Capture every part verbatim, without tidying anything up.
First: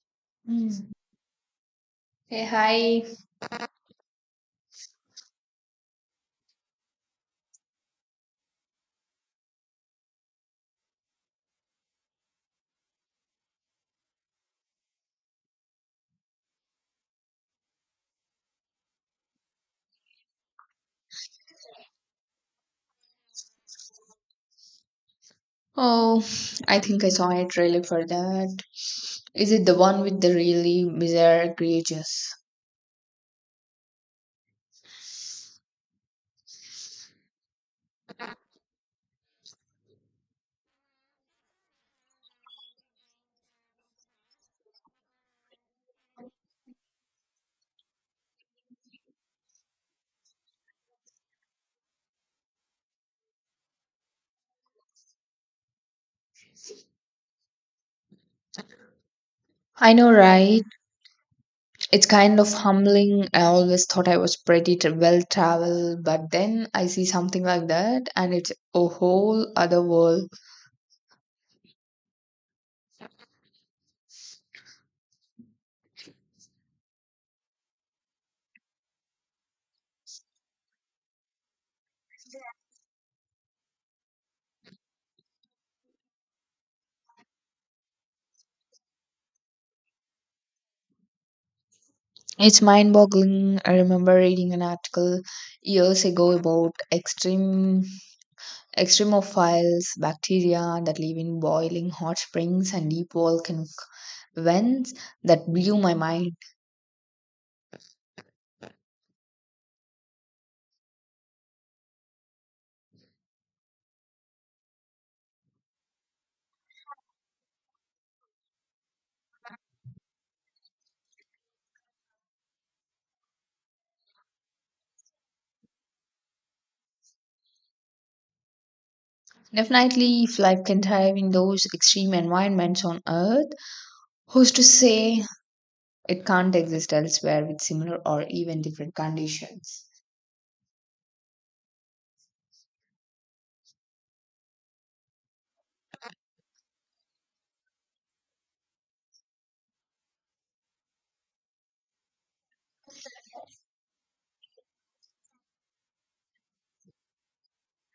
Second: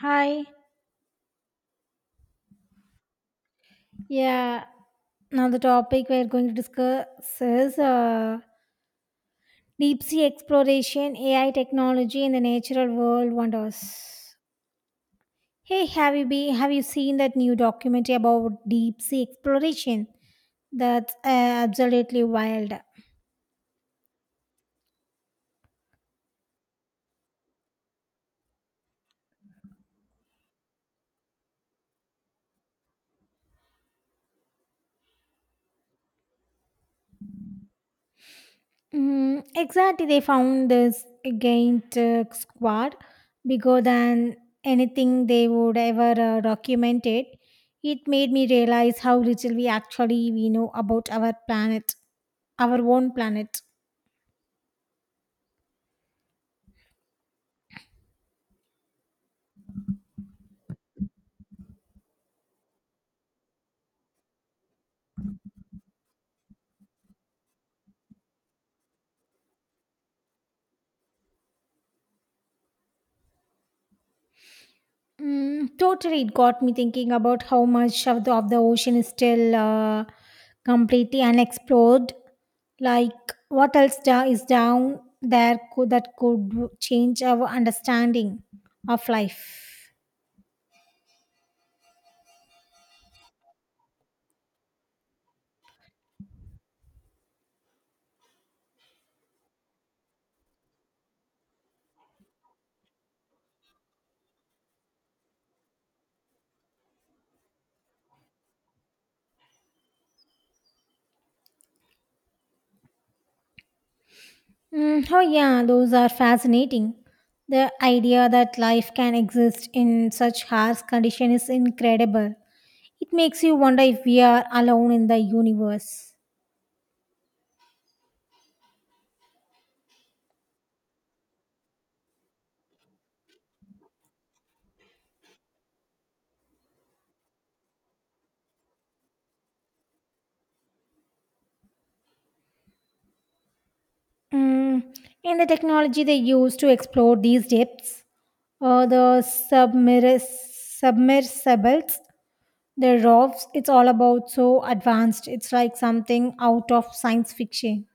Hi. Mm. Hey, hi. Yeah. Now the topic we're going to discuss is uh, deep sea exploration, A I technology, and the natural world wonders. Hey, have you been? Have you seen that new documentary about deep sea exploration? That's uh, absolutely wild. Oh, I think I saw a trailer for that. Is it the one with the really bizarre creatures? Mm, exactly, they found this giant uh, squad bigger than anything they would ever uh, document it. It made me realize how little we actually we know about our planet, our own planet. I know, right? It's kind of humbling. I always thought I was pretty tra- well traveled, but then I see something like that, and it's a whole other world. Mm, totally, it got me thinking about how much of the, of the ocean is still uh, completely unexplored. Like, what else da- is down there could, that could change our understanding of life? It's mind boggling. I remember reading an article years ago about extreme extremophiles bacteria that live in boiling hot springs and deep volcanic events that blew my mind. Mm, oh, yeah, those are fascinating. The idea that life can exist in such harsh conditions is incredible. It makes you wonder if we are alone in the universe. Definitely, if life can thrive in those extreme environments on Earth, who's to say it can't exist elsewhere with similar or even different conditions? Mm, and the technology they use to explore these depths, uh, the submer submersibles, the rovers, it's all about so advanced. It's like something out of science fiction.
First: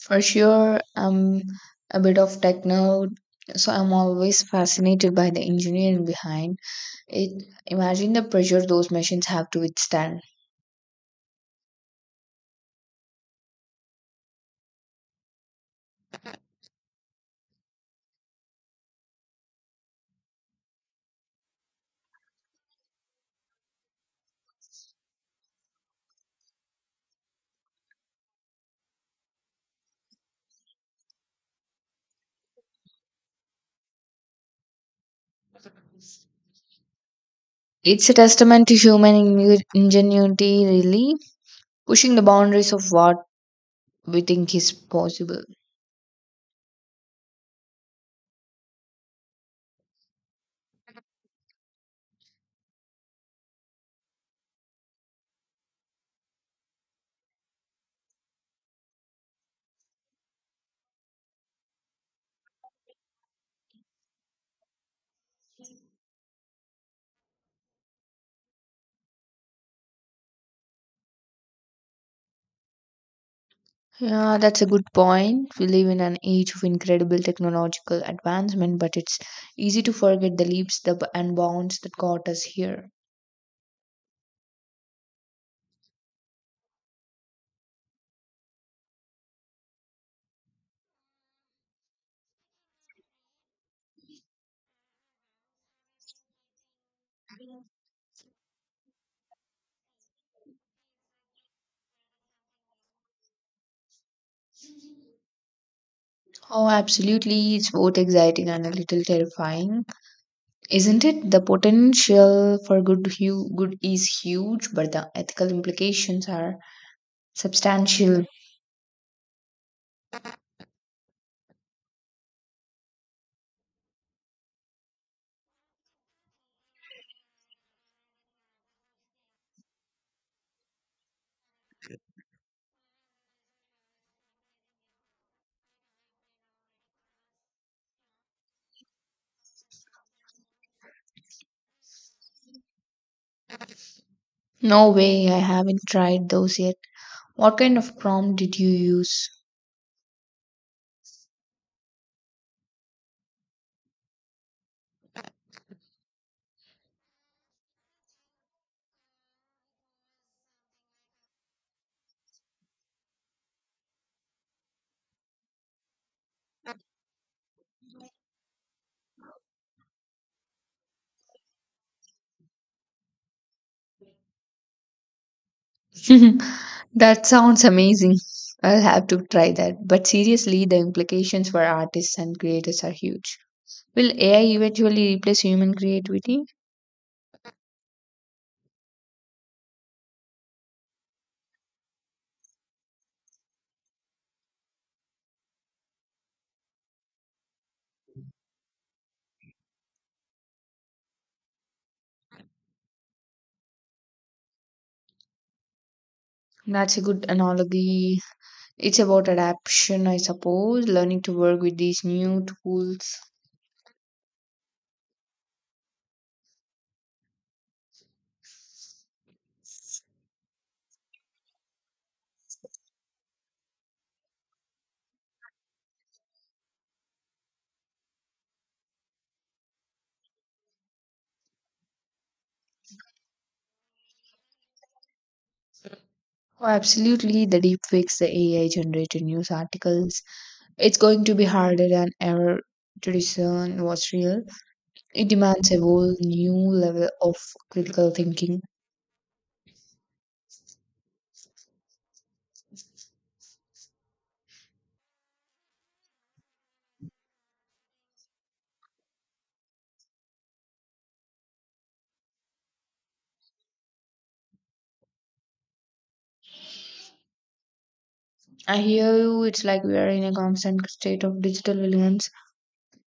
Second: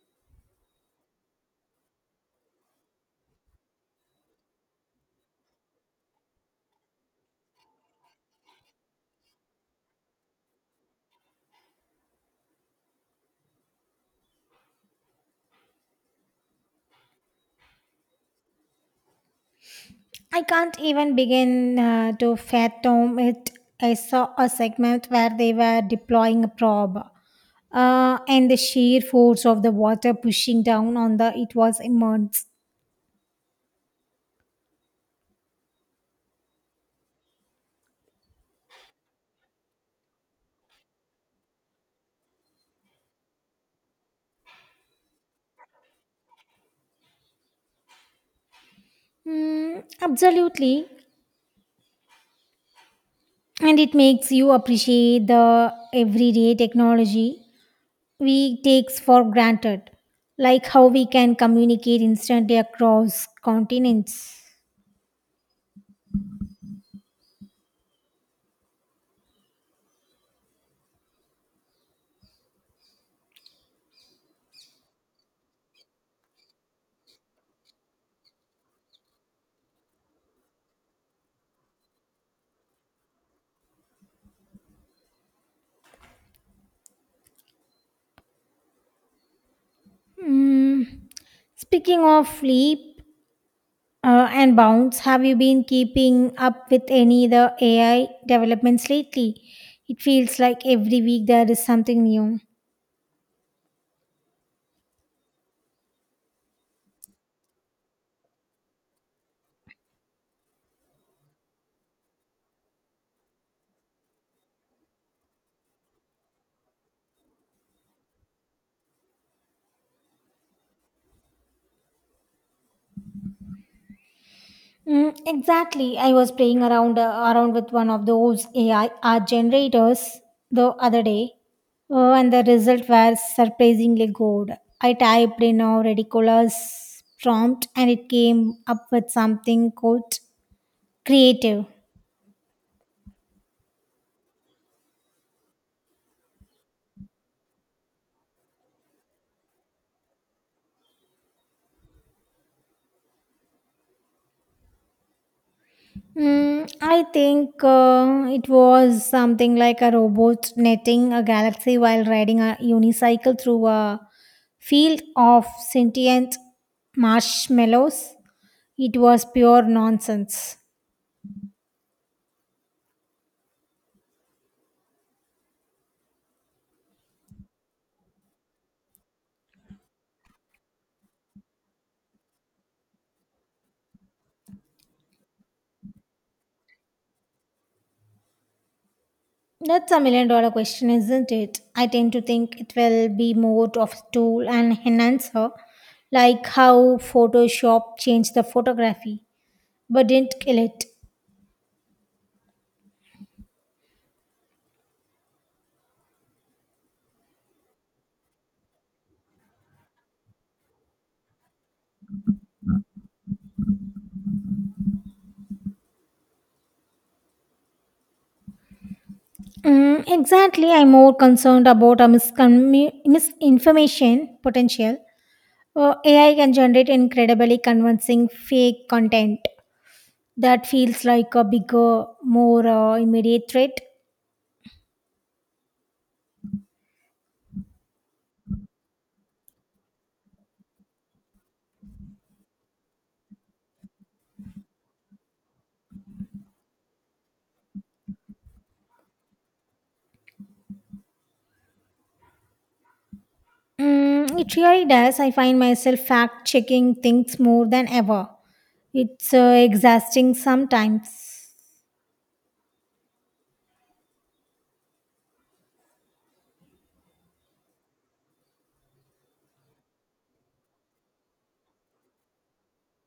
For sure, I'm a bit of tech nerd, so I'm always fascinated by the engineering behind it. Imagine the pressure those machines have to withstand. I can't even begin uh, to fathom it. I saw a segment where they were deploying a probe, uh, and the sheer force of the water pushing down on the it was immense. It's a testament to human ingen- ingenuity, really, pushing the boundaries of what we think is possible. Mm, absolutely, and it makes you appreciate the everyday technology we takes for granted, like how we can communicate instantly across continents. Yeah, that's a good point. We live in an age of incredible technological advancement, but it's easy to forget the leaps the, and bounds that got us here. Mm, speaking of sleep, Uh, and Bounce, have you been keeping up with any of the A I developments lately? It feels like every week there is something new. Oh, absolutely. It's both exciting and a little terrifying, isn't it? The potential for good, hu- good is huge, but the ethical implications are substantial. Mm, exactly. I was playing around uh, around with one of those A I art generators the other day, uh, and the result was surprisingly good. I typed in a ridiculous prompt, and it came up with something quote creative. No way, I haven't tried those yet. What kind of prompt did you use? Mm, I think uh, it was something like a robot netting a galaxy while riding a unicycle through a field of sentient marshmallows. It was pure nonsense. That sounds amazing. I'll have to try that. But seriously, the implications for artists and creators are huge. Will A I eventually replace human creativity? That's a million dollar question, isn't it? I tend to think it will be more of a tool and enhancer, like how Photoshop changed the photography but didn't kill it. That's a good analogy. It's about adaptation, I suppose, learning to work with these new tools. Mm, exactly. I'm more concerned about a miscommu- misinformation potential. Uh, A I can generate incredibly convincing fake content that feels like a bigger, more uh, immediate threat. Oh, absolutely, the deepfakes, the A I generated news articles. It's going to be harder than ever to discern what's real. It demands a whole new level of critical thinking. Mm, it really does. I find myself fact checking things more than ever. It's uh, exhausting sometimes. I hear you. It's like we are in a constant state of digital villains.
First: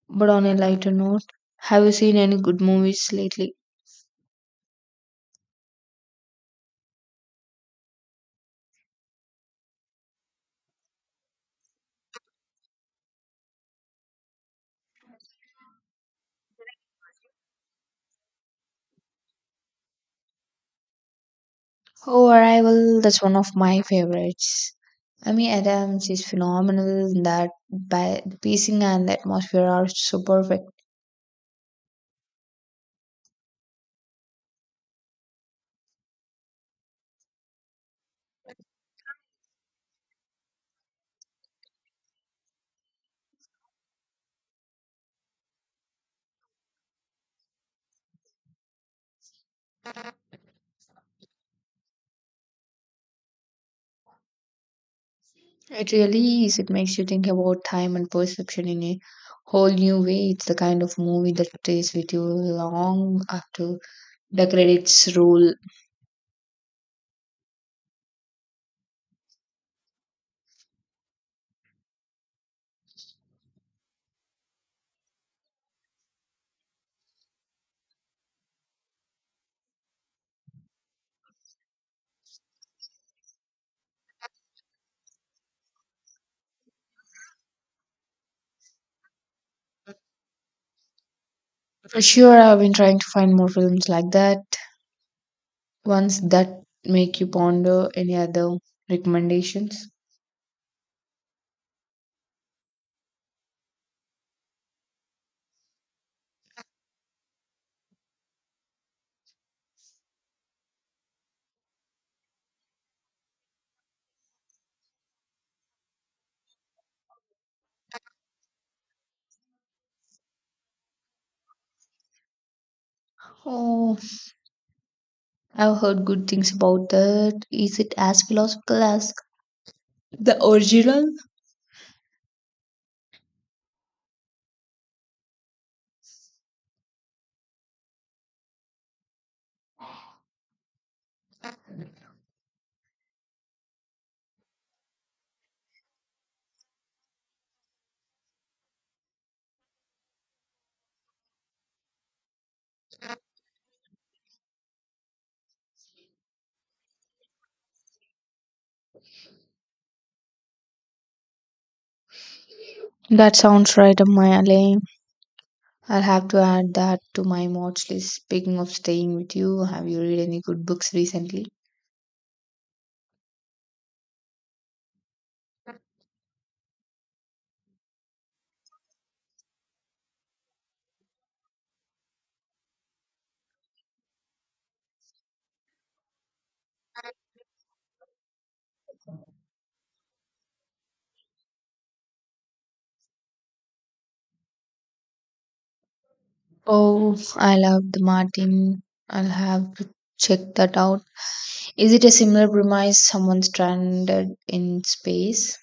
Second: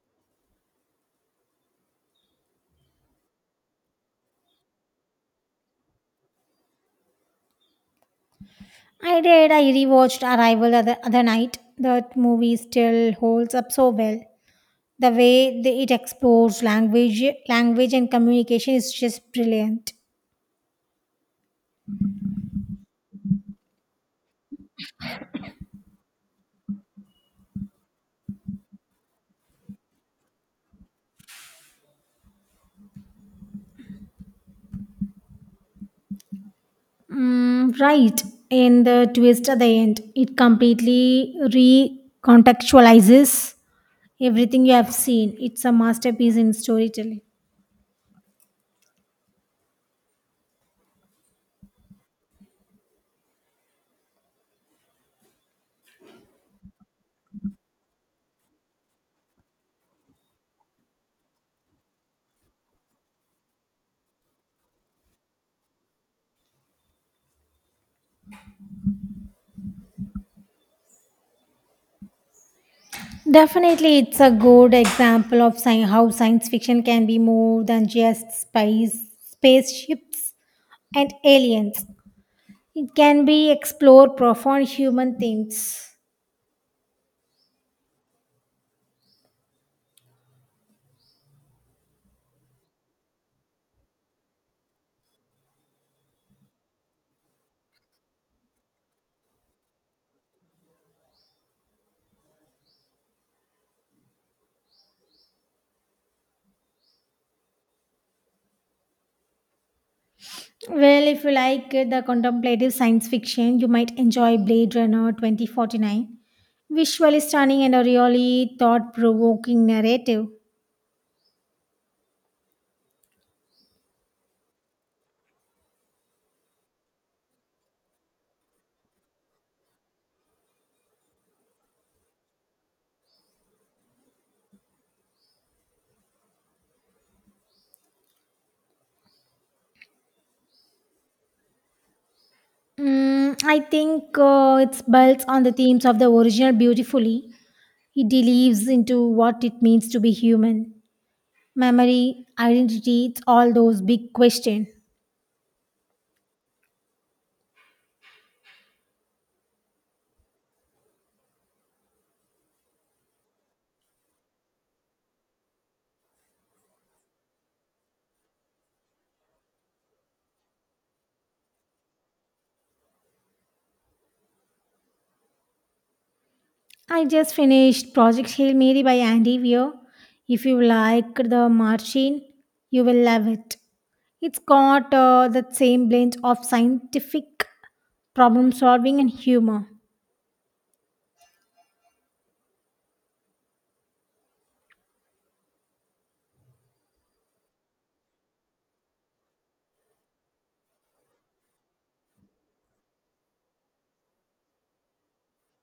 But on a lighter note, have you seen any good movies lately? I did. I rewatched Arrival the other other night. That movie still holds up so well. The way they, it explores language language and communication is just brilliant. Oh, Arrival, that's one of my favorites. Amy Adams is phenomenal in that by the pacing and the atmosphere are so perfect. Mm, right. And the twist at the end, it completely recontextualizes everything you have seen. It's a masterpiece in storytelling. It really is. It makes you think about time and perception in a whole new way. It's the kind of movie that stays with you long after the credits roll. Definitely, it's a good example of sci- how science fiction can be more than just space, spaceships and aliens. It can be explore profound human things. For sure, I've been trying to find more films like that, ones that make you ponder. Any other recommendations? Well, if you like uh, the contemplative science fiction, you might enjoy Blade Runner twenty forty-nine. Visually stunning and a really thought provoking narrative. Oh, I've heard good things about that. Is it as philosophical as the original? Mm, I think uh, it builds on the themes of the original beautifully. It delves into what it means to be human memory, identity, it's all those big questions. That sounds right up my alley. I'll have to add that to my watch list. Speaking of staying with you, have you read any good books recently? I just finished Project Hail Mary by Andy Weir. If you like The Martian, you will love it. It's got uh, that same blend of scientific problem solving and humor. Oh, I love the Martin. I'll have to check that out. Is it a similar premise? Someone stranded in space?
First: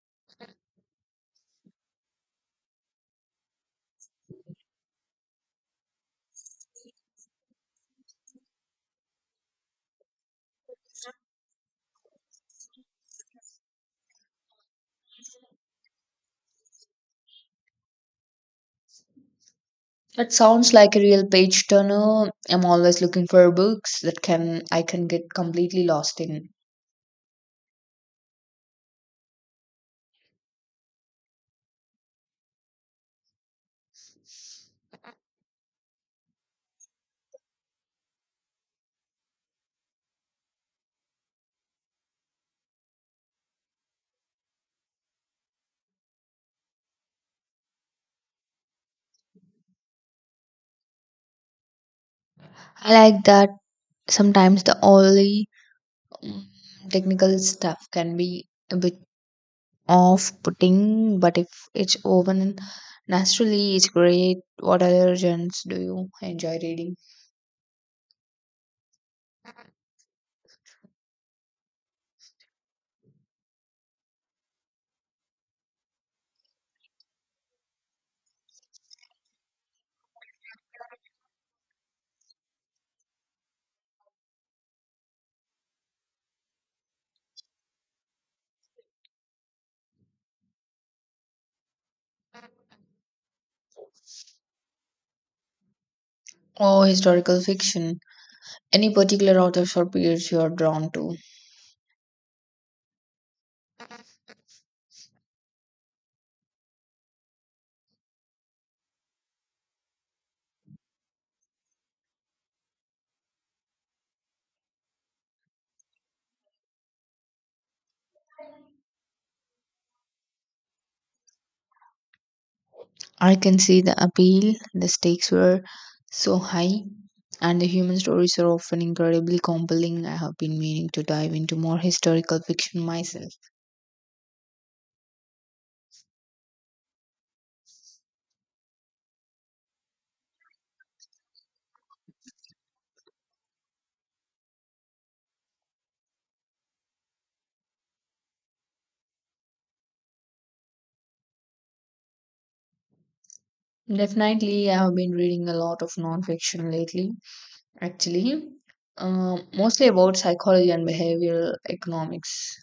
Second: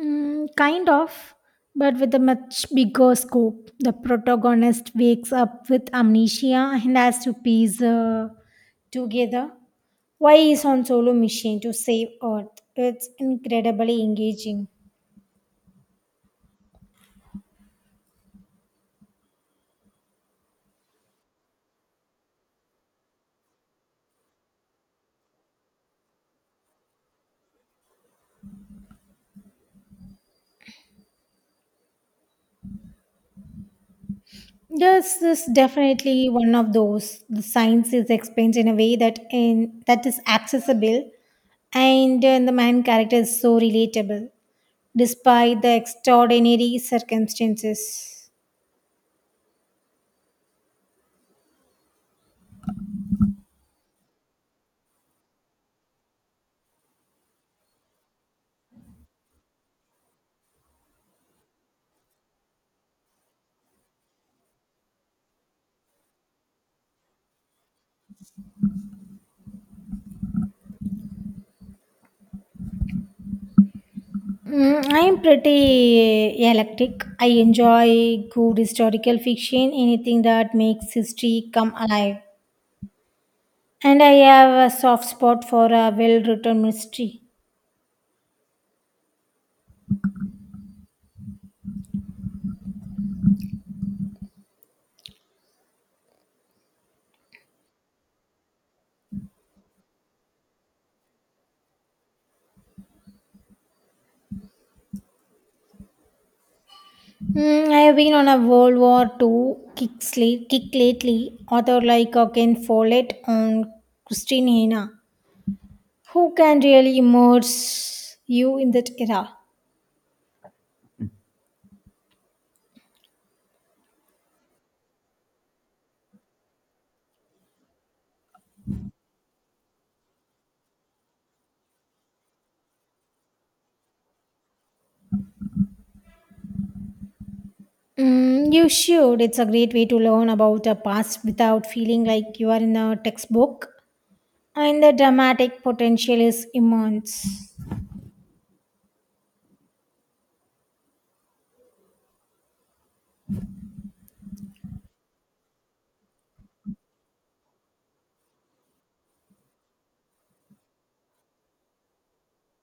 Mm, kind of, but with a much bigger scope. The protagonist wakes up with amnesia and has to piece uh, together why he's on solo mission to save Earth. It's incredibly engaging. That sounds like a real page turner. I'm always looking for books that can I can get completely lost in. Yes, this is definitely one of those. The science is explained in a way that in that is accessible, and, uh, the man character is so relatable, despite the extraordinary circumstances. I like that sometimes the only mm, technical stuff can be a bit off-putting, but if it's woven naturally, it's great. What other genres do you enjoy reading? Mm, I am pretty electric. I enjoy good historical fiction, anything that makes history come alive, and I have a soft spot for a well-written mystery. Oh, historical fiction. Any particular authors or periods you are drawn to? Mm, I have been on a World War Two kick, sla- kick lately. Author like uh, Ken Follett and Christine Hannah. Who can really immerse you in that era? I can see the appeal. The stakes were so high, and the human stories are often incredibly compelling. I have been meaning to dive into more historical fiction myself. Mm, you should. It's a great way to learn about the past without feeling like you are in a textbook. And the dramatic potential is immense. Definitely, I have been reading a lot of non-fiction lately, actually, um, mostly about psychology and behavioral economics.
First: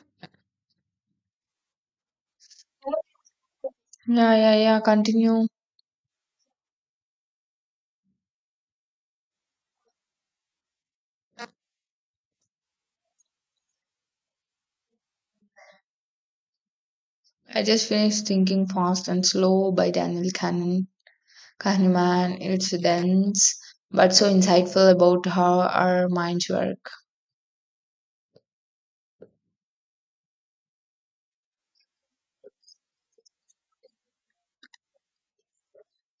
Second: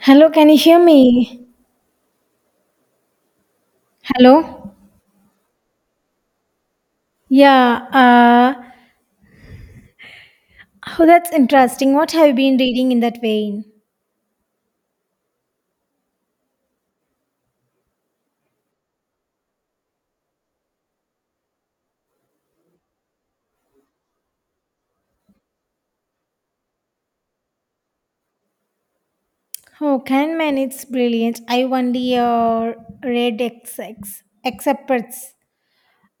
Hello, can you hear me? Yeah, yeah, Hello? yeah. Continue. Yeah, uh, oh, that's interesting. What have you been reading in that vein? I just finished Thinking Fast and Slow by Daniel Kahneman. Kahneman. It's dense, but so insightful about how our minds work. Oh, Kahneman, it's brilliant. I only uh, read X X, excerpts,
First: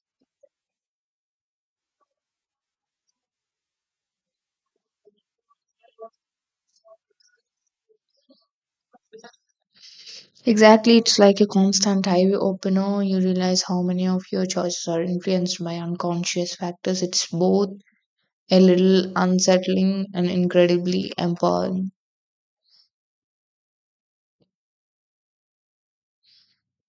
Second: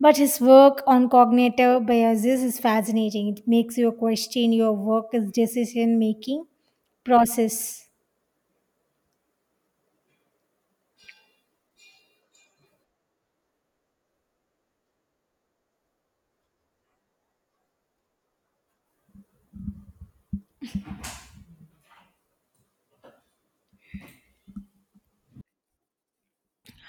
but his work on cognitive biases is fascinating. It makes you question your work's decision making process. Exactly, it's like a constant highway opener. You realize how many of your choices are influenced by unconscious factors. It's both a little unsettling and incredibly empowering.